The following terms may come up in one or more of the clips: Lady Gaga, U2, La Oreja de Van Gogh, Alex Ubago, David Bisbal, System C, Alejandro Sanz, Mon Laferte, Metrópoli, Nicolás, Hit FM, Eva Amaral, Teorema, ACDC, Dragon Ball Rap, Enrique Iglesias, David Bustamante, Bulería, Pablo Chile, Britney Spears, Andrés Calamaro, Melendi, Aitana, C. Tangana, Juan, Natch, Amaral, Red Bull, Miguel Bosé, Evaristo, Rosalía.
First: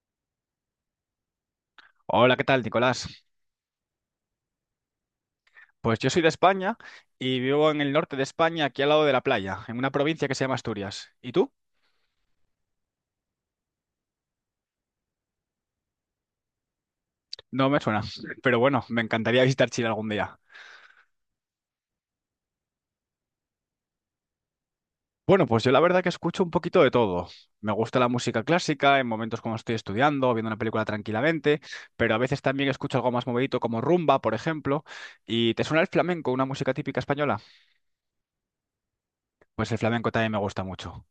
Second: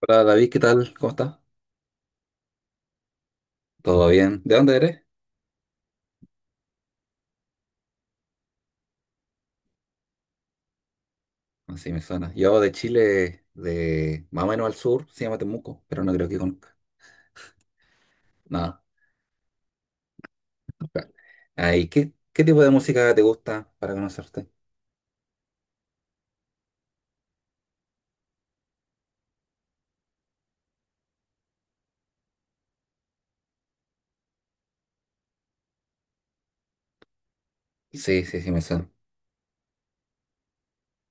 Hola David, ¿qué tal? ¿Cómo estás? Hola, ¿qué tal, Nicolás? ¿Todo bien? ¿De dónde eres? Pues yo soy de España y vivo en el norte de España, aquí al lado de la playa, en una provincia que se llama Asturias. ¿Y tú? Así me suena. Yo de Chile, de más o menos al sur, se llama Temuco, pero no creo que conozca No me suena, pero nada. bueno, me encantaría visitar Chile algún día. Ahí, ¿qué tipo de música te gusta para conocerte? Bueno, pues yo la verdad que escucho un poquito de todo. Me gusta la música clásica en momentos cuando estoy estudiando, viendo una película tranquilamente, pero a veces también escucho algo más movidito como rumba, por ejemplo. ¿Y te suena el flamenco, una música típica española? Sí, sí, sí, me suena. Pues el flamenco también me gusta mucho.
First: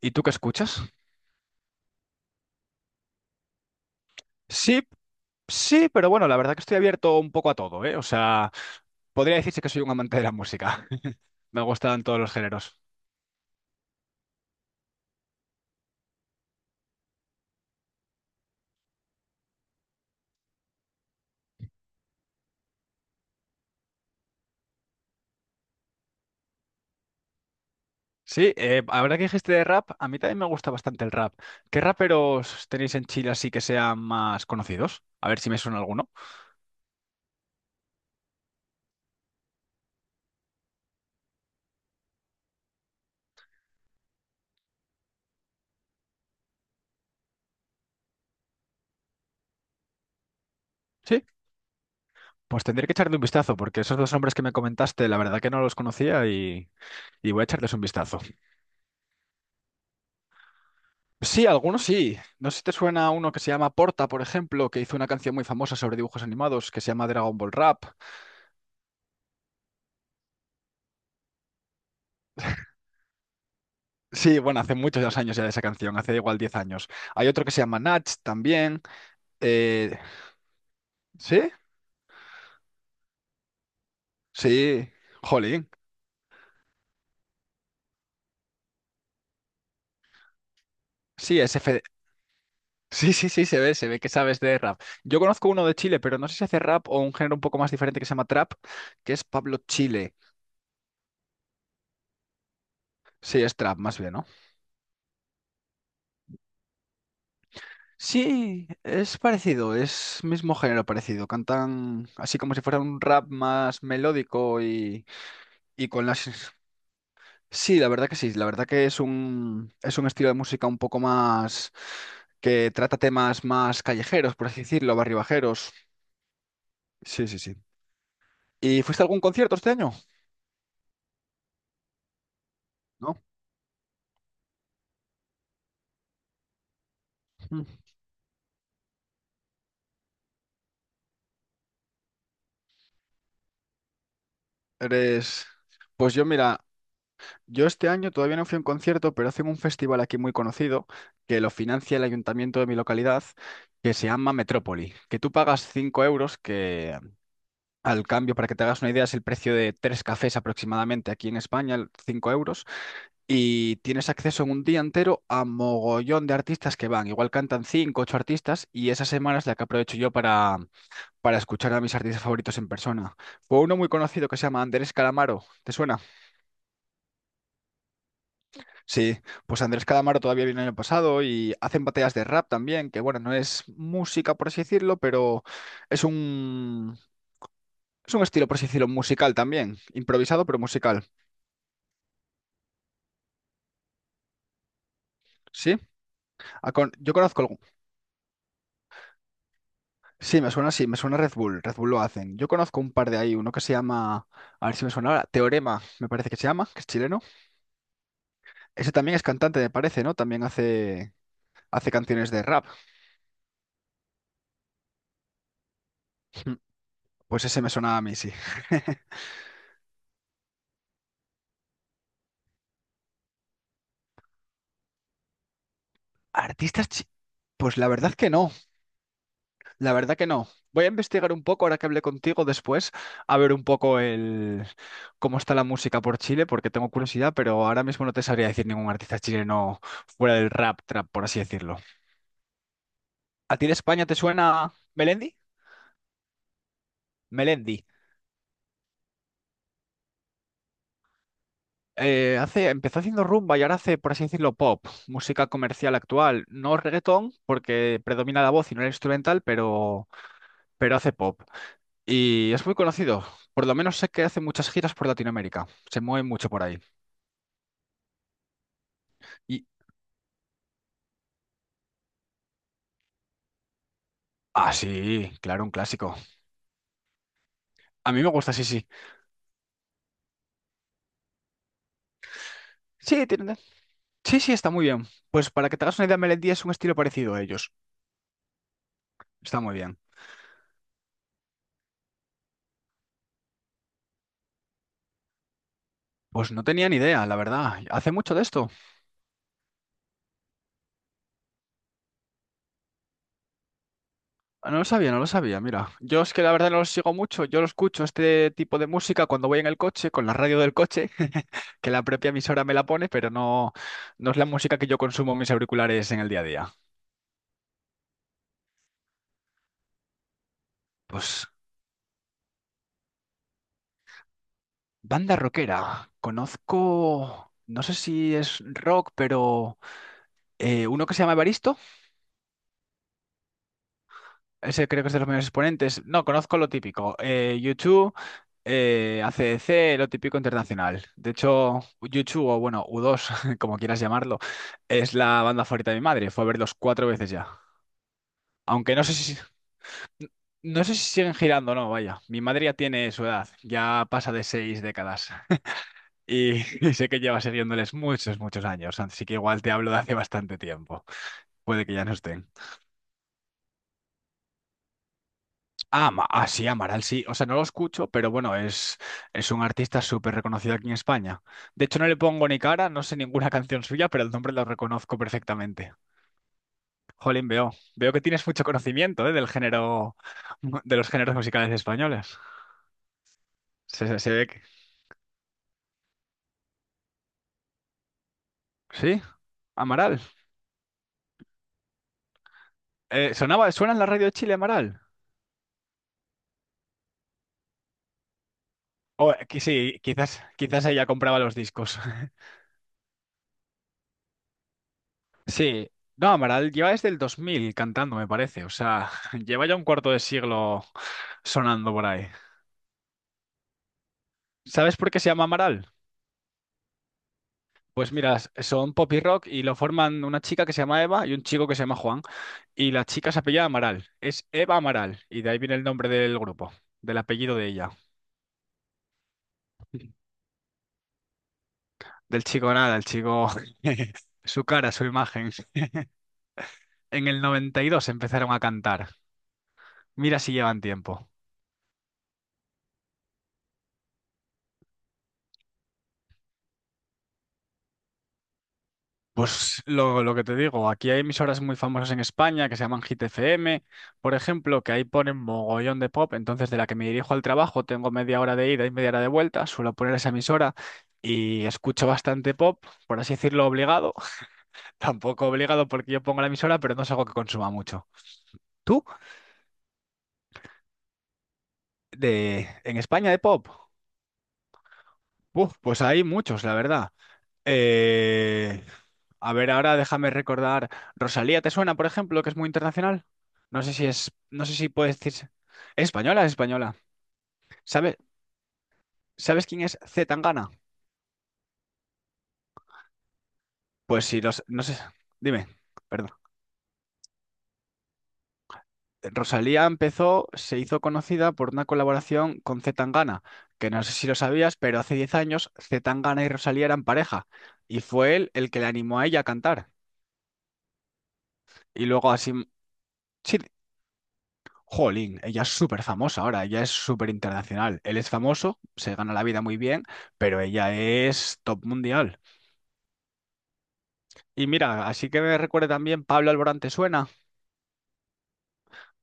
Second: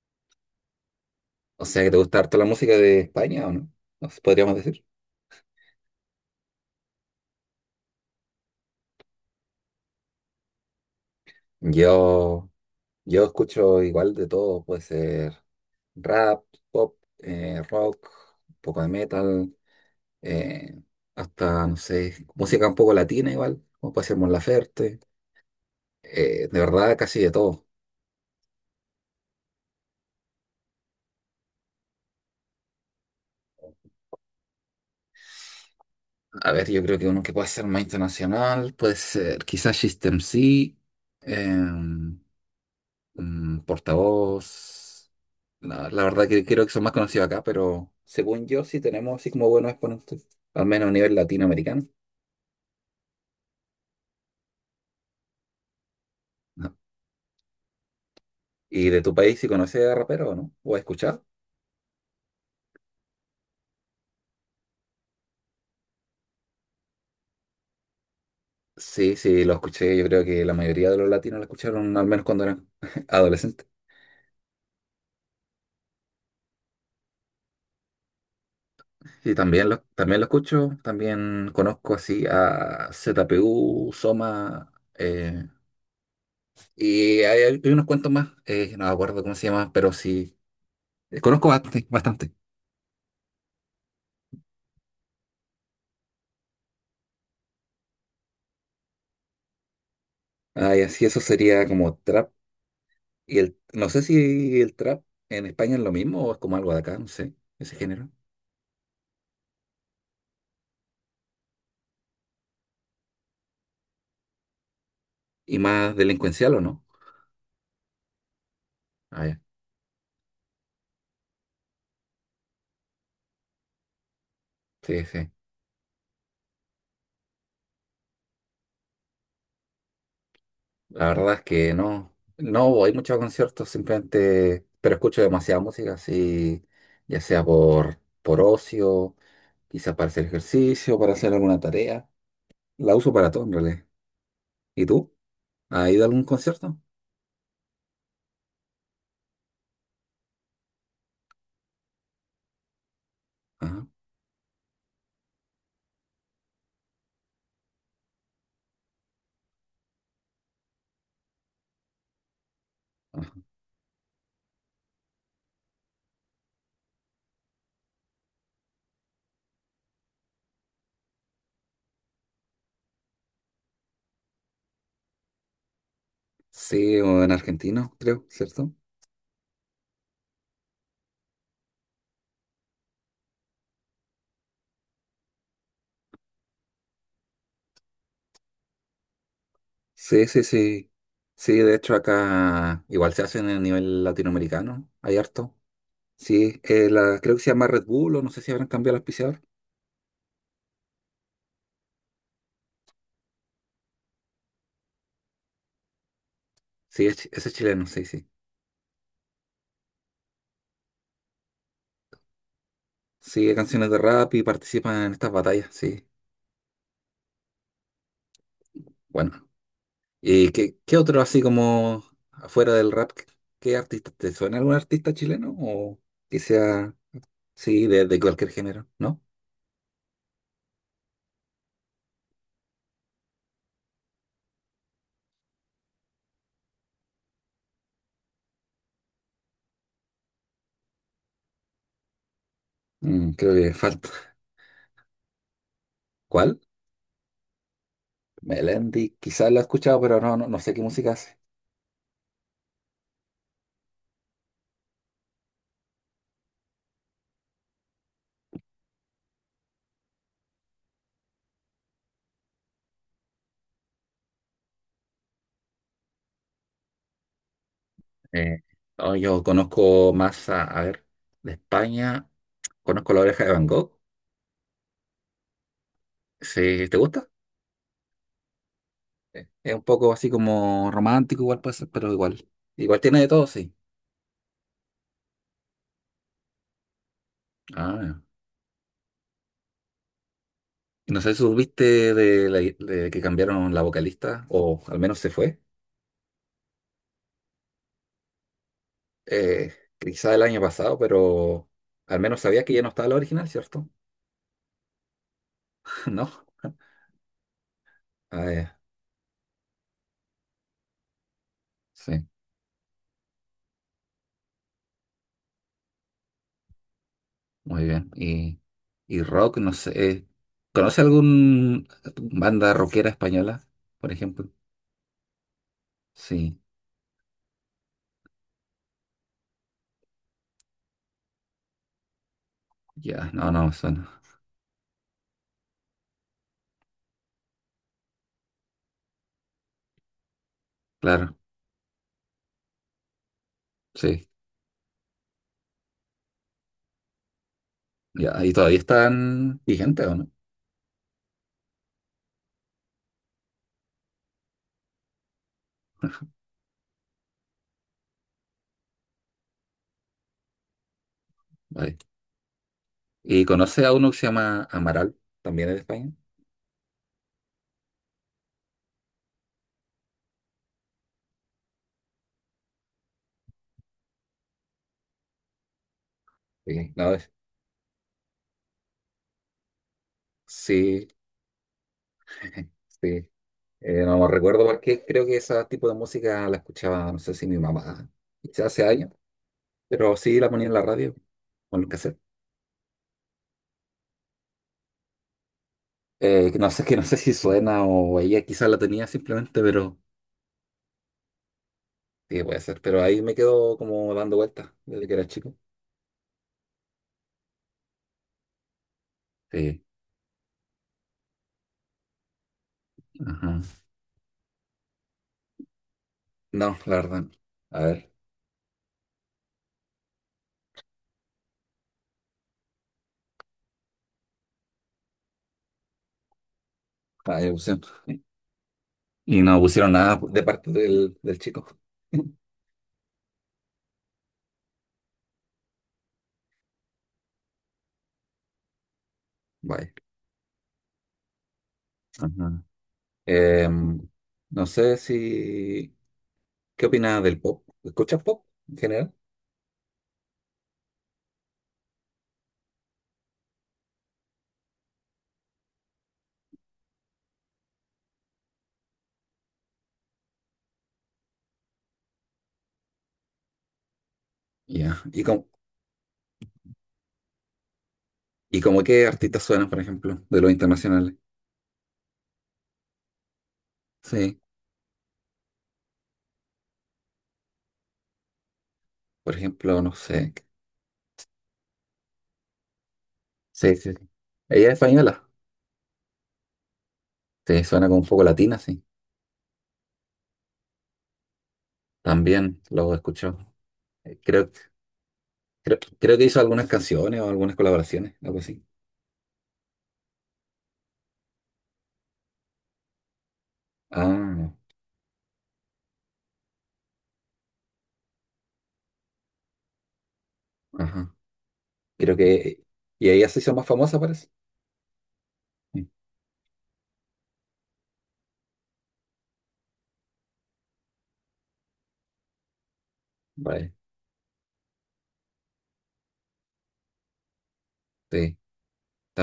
¿Y tú qué escuchas? O sea, que te gusta harto la música de España, ¿o no? Nos podríamos Sí, decir. sí, pero bueno, la verdad que estoy abierto un poco a todo, ¿eh? O sea, podría decirse que soy un amante de la música. Me gustan todos los Yo, géneros. yo escucho igual de todo, puede ser rap, pop, rock, un poco de metal, eh, hasta, no sé, música un poco latina igual, como puede ser Mon Laferte. De verdad, casi de todo. Sí, ahora que dijiste de rap, a mí también me gusta bastante el rap. ¿Qué raperos tenéis en Chile así que sean más conocidos? A ver si me suena alguno. A ver, yo creo que uno que puede ser más internacional puede ser quizás System C, em, portavoz. La verdad que creo que son más conocidos acá, pero según yo sí tenemos así como buenos exponentes, al menos a nivel Sí, latinoamericano. pues tendré que echarle un vistazo, porque esos dos hombres que me comentaste, la verdad que no los conocía y, ¿No? y voy a echarles un vistazo. ¿Y de tu país si conoces a rapero o no? ¿O has escuchado? Sí, algunos sí. No sé si te suena uno que se llama Porta, por ejemplo, que hizo una canción muy famosa sobre dibujos animados que se llama Dragon Ball Rap. Sí, sí, lo escuché. Yo creo que la mayoría de los latinos lo escucharon al menos cuando eran adolescentes. Sí, bueno, hace muchos años ya de esa canción, hace igual 10 años. Hay otro que se llama Natch también. Sí, también lo, eh, también lo escucho, ¿Sí? también conozco así a ZPU Soma, Sí, jolín. y hay unos cuantos más, no me acuerdo cómo se llama, pero sí, Sí, conozco bastante, bastante. sí, sí, sí, se ve que sabes de rap. Yo conozco uno de Chile, pero no sé si hace rap o un género un poco más diferente que se llama trap, que es Pablo Chile. Ah, y así eso sería como trap, y Sí, es el, trap, no más sé bien, ¿no? si el trap en España es lo mismo o es como algo de acá, no sé, ese género. Sí, es parecido, es mismo género parecido. Cantan así como si fuera un rap más melódico. Y Y más con las delincuencial o no. Sí, la verdad que sí, la verdad que Ah, ya, es un estilo de música un poco más que trata temas más callejeros, por así decirlo, sí, sí. barribajeros. Sí, sí, sí. ¿Y fuiste a algún concierto este año? La verdad es que no, no voy mucho a ¿No? conciertos, simplemente, pero escucho demasiada música, así, ya sea Mm. por ocio, quizás para hacer ejercicio, para hacer alguna tarea. La uso para todo en realidad. ¿Y tú? Eres... ¿Has ido a Pues algún yo, mira, concierto? yo este año todavía no fui a un concierto, pero hacen un festival aquí muy conocido que lo financia el ayuntamiento de mi localidad, Ajá, que se llama Metrópoli, que tú pagas 5 euros, que al cambio, para que te hagas una idea, es el precio de tres cafés aproximadamente aquí en España, 5 euros. ajá. Y tienes acceso en un día entero a mogollón de artistas que van. Igual cantan cinco, ocho artistas y esa semana es la que aprovecho yo para escuchar a mis artistas favoritos en persona. Fue uno muy conocido que se llama Andrés Calamaro. ¿Te suena? Sí, o en argentino, creo, ¿cierto? Sí, pues Andrés Calamaro todavía viene el año pasado y hacen batallas de rap también, que bueno, no es música por así decirlo, pero es un, es un estilo por así decirlo musical también. Sí, sí, Improvisado pero sí. musical. Sí, de hecho acá igual se hacen a nivel latinoamericano, hay harto. ¿Sí? Sí, A con- Yo la, creo que conozco se algún- llama Red Bull, o no sé si habrán cambiado el auspiciador. Sí, me suena. Sí, me suena Red Bull. Red Bull lo hacen. Yo conozco un par de ahí, uno que se llama, a ver si me suena ahora, Teorema, me parece que se llama, que es Sí, es chileno. chi- ese es chileno, sí, sí. Ese también es cantante, me parece, ¿no? También hace canciones de rap. Sí, canciones de rap y participan en estas batallas, sí. Mm, Pues ese me suena a mí, sí. Bueno, ¿y qué otro así como afuera del rap? ¿Qué, qué artista? ¿Te suena algún artista chileno? ¿O que ¿Artistas? sea, Pues sí, la verdad de que cualquier no, género? ¿No? la verdad que no. Voy a investigar un poco ahora que hablé contigo después, a ver un poco el cómo está la música por Chile, porque tengo curiosidad, pero ahora mismo no te sabría decir ningún artista chileno fuera del rap, trap, por así decirlo. Mm, creo ¿A ti de que España falta. te suena Melendi? ¿Cuál? Melendi. Melendi, quizás lo he escuchado, pero no, no, no sé qué música hace. Empezó haciendo rumba y ahora hace, por así decirlo, pop, música comercial actual. No reggaetón, porque predomina la voz y no el instrumental, pero hace pop. Y es muy conocido. Por lo menos sé que hace muchas giras por Latinoamérica. Se mueve mucho por ahí. Eh, no, yo Y. conozco más a ver, de España, conozco La Oreja de Van Gogh. Ah, sí, claro, un clásico. Sí, ¿te gusta? A mí me gusta, sí, sí. Es un poco así como romántico, igual puede ser, pero igual. Igual tiene Sí, de todo, sí. sí, sí, está muy bien. Pues para que te hagas una idea, Melendi es un estilo parecido a ellos. Ah, Está muy bien. y no sé si supiste de, la- de que cambiaron la vocalista, o al menos se fue, Pues no tenía ni idea, la verdad. ¿Hace mucho de esto? Quizá el año pasado, pero al menos sabías que ya no estaba la original, ¿cierto? Ah, no lo sabía, no lo sabía, mira. Yo es que ¿No? la verdad no lo sigo mucho, yo lo escucho Ah, este ya. tipo de música cuando voy en el coche, con la radio del coche, que la Sí, propia emisora me la pone, pero no, no es la música que yo consumo en mis auriculares en el día a día. muy bien. Y rock, no sé, ¿conoce Pues algún banda rockera española, por ejemplo? banda rockera, Sí, conozco, no sé si es rock, pero uno que se llama Evaristo. ya, no, no, suena. Ese creo que es de los mayores exponentes. No, conozco lo típico. U2, AC/DC, lo típico internacional. De Claro, hecho, YouTube o bueno, U2, como quieras sí, llamarlo, es la banda favorita de mi madre. Fue a verlos cuatro veces ya. ya. ¿Y todavía Aunque no sé si, están vigentes o no? no sé si siguen girando o no, vaya. Mi madre ya tiene su edad, ya pasa de 6 décadas. Y, y sé que lleva siguiéndoles muchos, muchos años. Así que igual te hablo de hace bastante tiempo. Puede que Vale. ya no estén. ¿Y conoce a uno que se llama Amaral, también es de Ah, España? Sí, Amaral sí. O sea, no lo escucho, pero bueno, es un artista súper reconocido aquí en España. De hecho, no le pongo ni cara, no sé ninguna canción suya, pero el nombre lo reconozco perfectamente. Sí, no, es- Jolín, veo. Veo que tienes mucho conocimiento, ¿eh? Del género, de sí, los géneros musicales españoles. sí. Se, No, se- no se ve que... recuerdo por qué, creo que ese tipo de música la escuchaba, no sé si mi mamá, quizás hace años, Sí, pero Amaral. sí la ponía en la radio, o en el cassette. ¿Suena en la radio de Chile, Amaral? Que no sé, que no sé si suena o ella quizás la tenía simplemente, pero Sí, quizás, quizás ella compraba los discos. sí, puede ser, pero ahí me quedo como dando vueltas desde que era chico. Sí, no, Amaral lleva desde el 2000 cantando, me parece. O sea, lleva ya Sí, un cuarto de siglo sonando por ahí. ajá. ¿Sabes por qué se llama Amaral? No, la verdad, no. A Pues ver, mira, son pop y rock y lo forman una chica que se llama Eva y un chico que se llama Juan. Y la chica se apellida Amaral. Es Eva Amaral. Y de ahí viene el nombre del grupo, del ahí apellido de pusieron. ella. Y no pusieron nada de parte del, del chico. Del chico nada, el chico, su cara, su imagen. En el 92 empezaron a cantar. Vaya. Mira si llevan tiempo. Ajá. Em, no sé si… ¿Qué opinas del pop? ¿Escuchas pop en general? Pues lo que te digo, aquí hay emisoras muy famosas en España que se llaman Hit FM, por ejemplo, que ahí ponen mogollón de pop, entonces de la que me dirijo al trabajo tengo media hora de ida y media hora de vuelta, suelo poner esa emisora y escucho bastante pop, por así decirlo, obligado, Ya. Tampoco obligado porque yo pongo la emisora, pero no es algo que consuma mucho. ¿Y como ¿Tú? qué artistas suenan, por ejemplo, de los internacionales? En España de pop, Sí. uf, pues hay muchos, la verdad. Eh, Por a ver, ejemplo, no ahora déjame sé. recordar. Rosalía, ¿te suena, por ejemplo, que es muy internacional? Sí, sí, sí. No Ella es sé si puede española. decirse. ¿Es española? Es española. Sí, suena como un ¿Sabes, poco latina, sí. sabes quién es C. Tangana? También lo he escuchado. Eh, Pues sí, Creo, no sé. Dime, Creo que perdón. hizo algunas canciones o algunas colaboraciones, algo así. Rosalía empezó, se hizo conocida por una colaboración con C. Tangana, que no sé si lo Ah, sabías, pero hace 10 años C. Tangana y Rosalía eran pareja, y fue él el que le animó a ella a cantar. ajá. Y Creo luego así, que. Y ella se hizo sí, más famosa, parece. jolín, ella es Sí. súper famosa ahora, ella es súper internacional. Él es famoso, se gana la vida muy bien, pero ella es top mundial. Vale. Y mira, así que me recuerda también Pablo Alborán, ¿te suena? Sí.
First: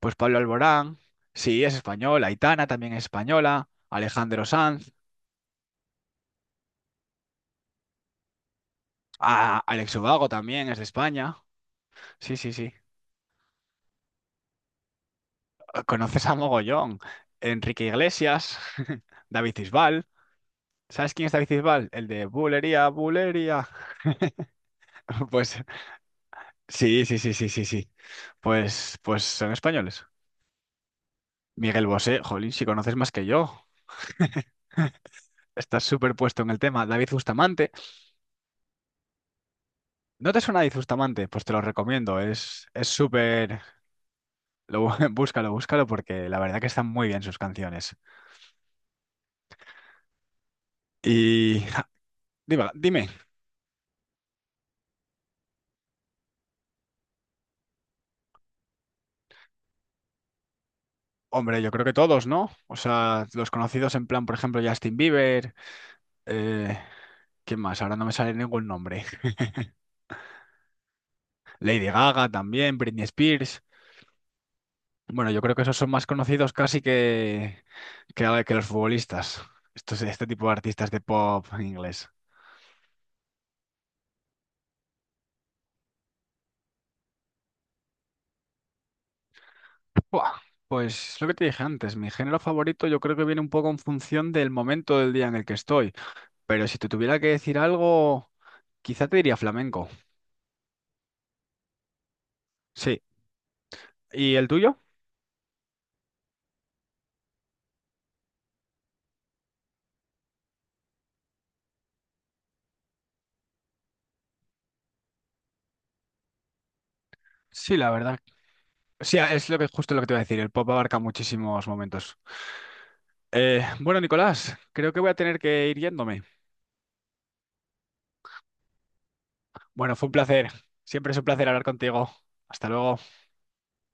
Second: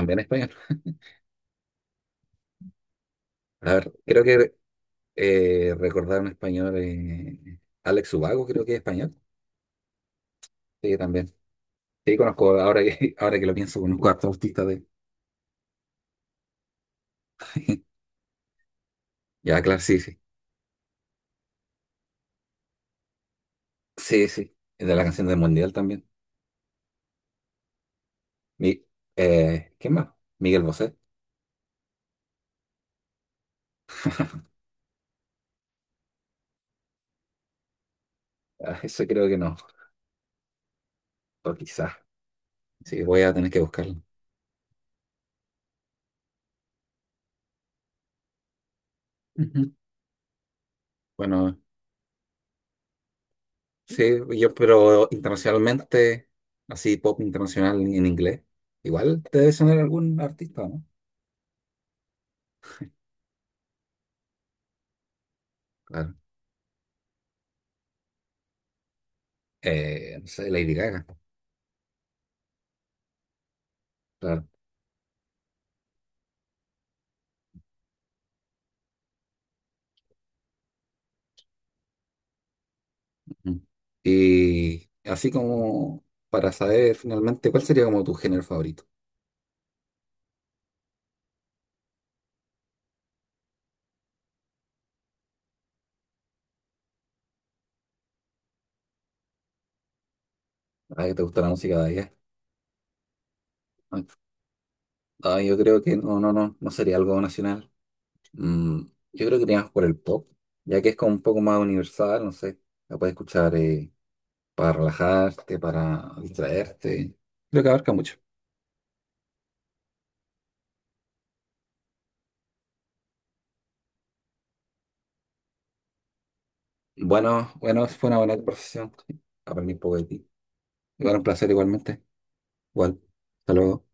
Pues Pablo español. Alborán, sí, es español, Aitana también es española, A ver, creo Alejandro que Sanz, recordar un español. Alex Ubago, creo que es español. Alex Ubago también es de Sí, también. España. Sí, Sí, sí, conozco, sí. ahora que, ahora que lo pienso, conozco a hartos artistas de… Conoces a mogollón, Enrique Iglesias, David Ya, claro, sí, Bisbal. sí. ¿Sabes quién es David Bisbal? El de Bulería, Bulería. Sí, sí. De la canción del Pues Mundial también. sí, sí, sí, sí, sí, sí. Mi, Pues son ¿Quién españoles. más? Miguel Bosé. Miguel Bosé, jolín, si conoces más que yo. Estás súper puesto en el tema. David Bustamante. Ah, eso creo que no. ¿No te suena David Bustamante? Pues te O lo quizás. recomiendo. Es Sí, voy a tener que súper. buscarlo. Búscalo, búscalo porque la verdad que están muy bien sus canciones. Ujú. Bueno, Y dime, dime. sí, yo, pero internacionalmente, así pop internacional en inglés. Igual te debe sonar algún artista, ¿no? Hombre, yo creo que todos, ¿no? O sea, los conocidos en plan, por ejemplo, Justin Bieber. Claro. eh, ¿Quién más? Ahora no me sale ningún nombre. No sé, Lady Gaga. Lady Gaga también, Britney Spears. Claro. Bueno, yo creo que esos son más conocidos casi que los futbolistas. Este tipo de artistas de pop inglés. Mm. Y así como para saber finalmente cuál sería como tu género favorito. Buah, pues lo que te dije antes, mi género favorito yo creo que viene un poco en función del momento del día en el que estoy. Pero si te tuviera que decir algo, quizá te diría flamenco. Ah, que te gusta la música de allá. Sí. Ah, ¿Y el tuyo? ah, yo creo que no, no, no, no sería algo nacional. Mm, yo creo que iríamos por el pop, ya que es como un poco más universal, no sé. La puedes escuchar para relajarte, para distraerte. Creo que Sí, la abarca mucho. verdad. Sí, es lo que justo lo que te iba a decir. El pop abarca muchísimos momentos. Bueno, Nicolás, creo que voy a tener que ir yéndome. Bueno, bueno, fue una buena conversación. Aprendí un poco Bueno, de fue un ti. placer. Siempre Igual es un un placer placer hablar igualmente. contigo. Hasta luego. Igual. Hasta luego.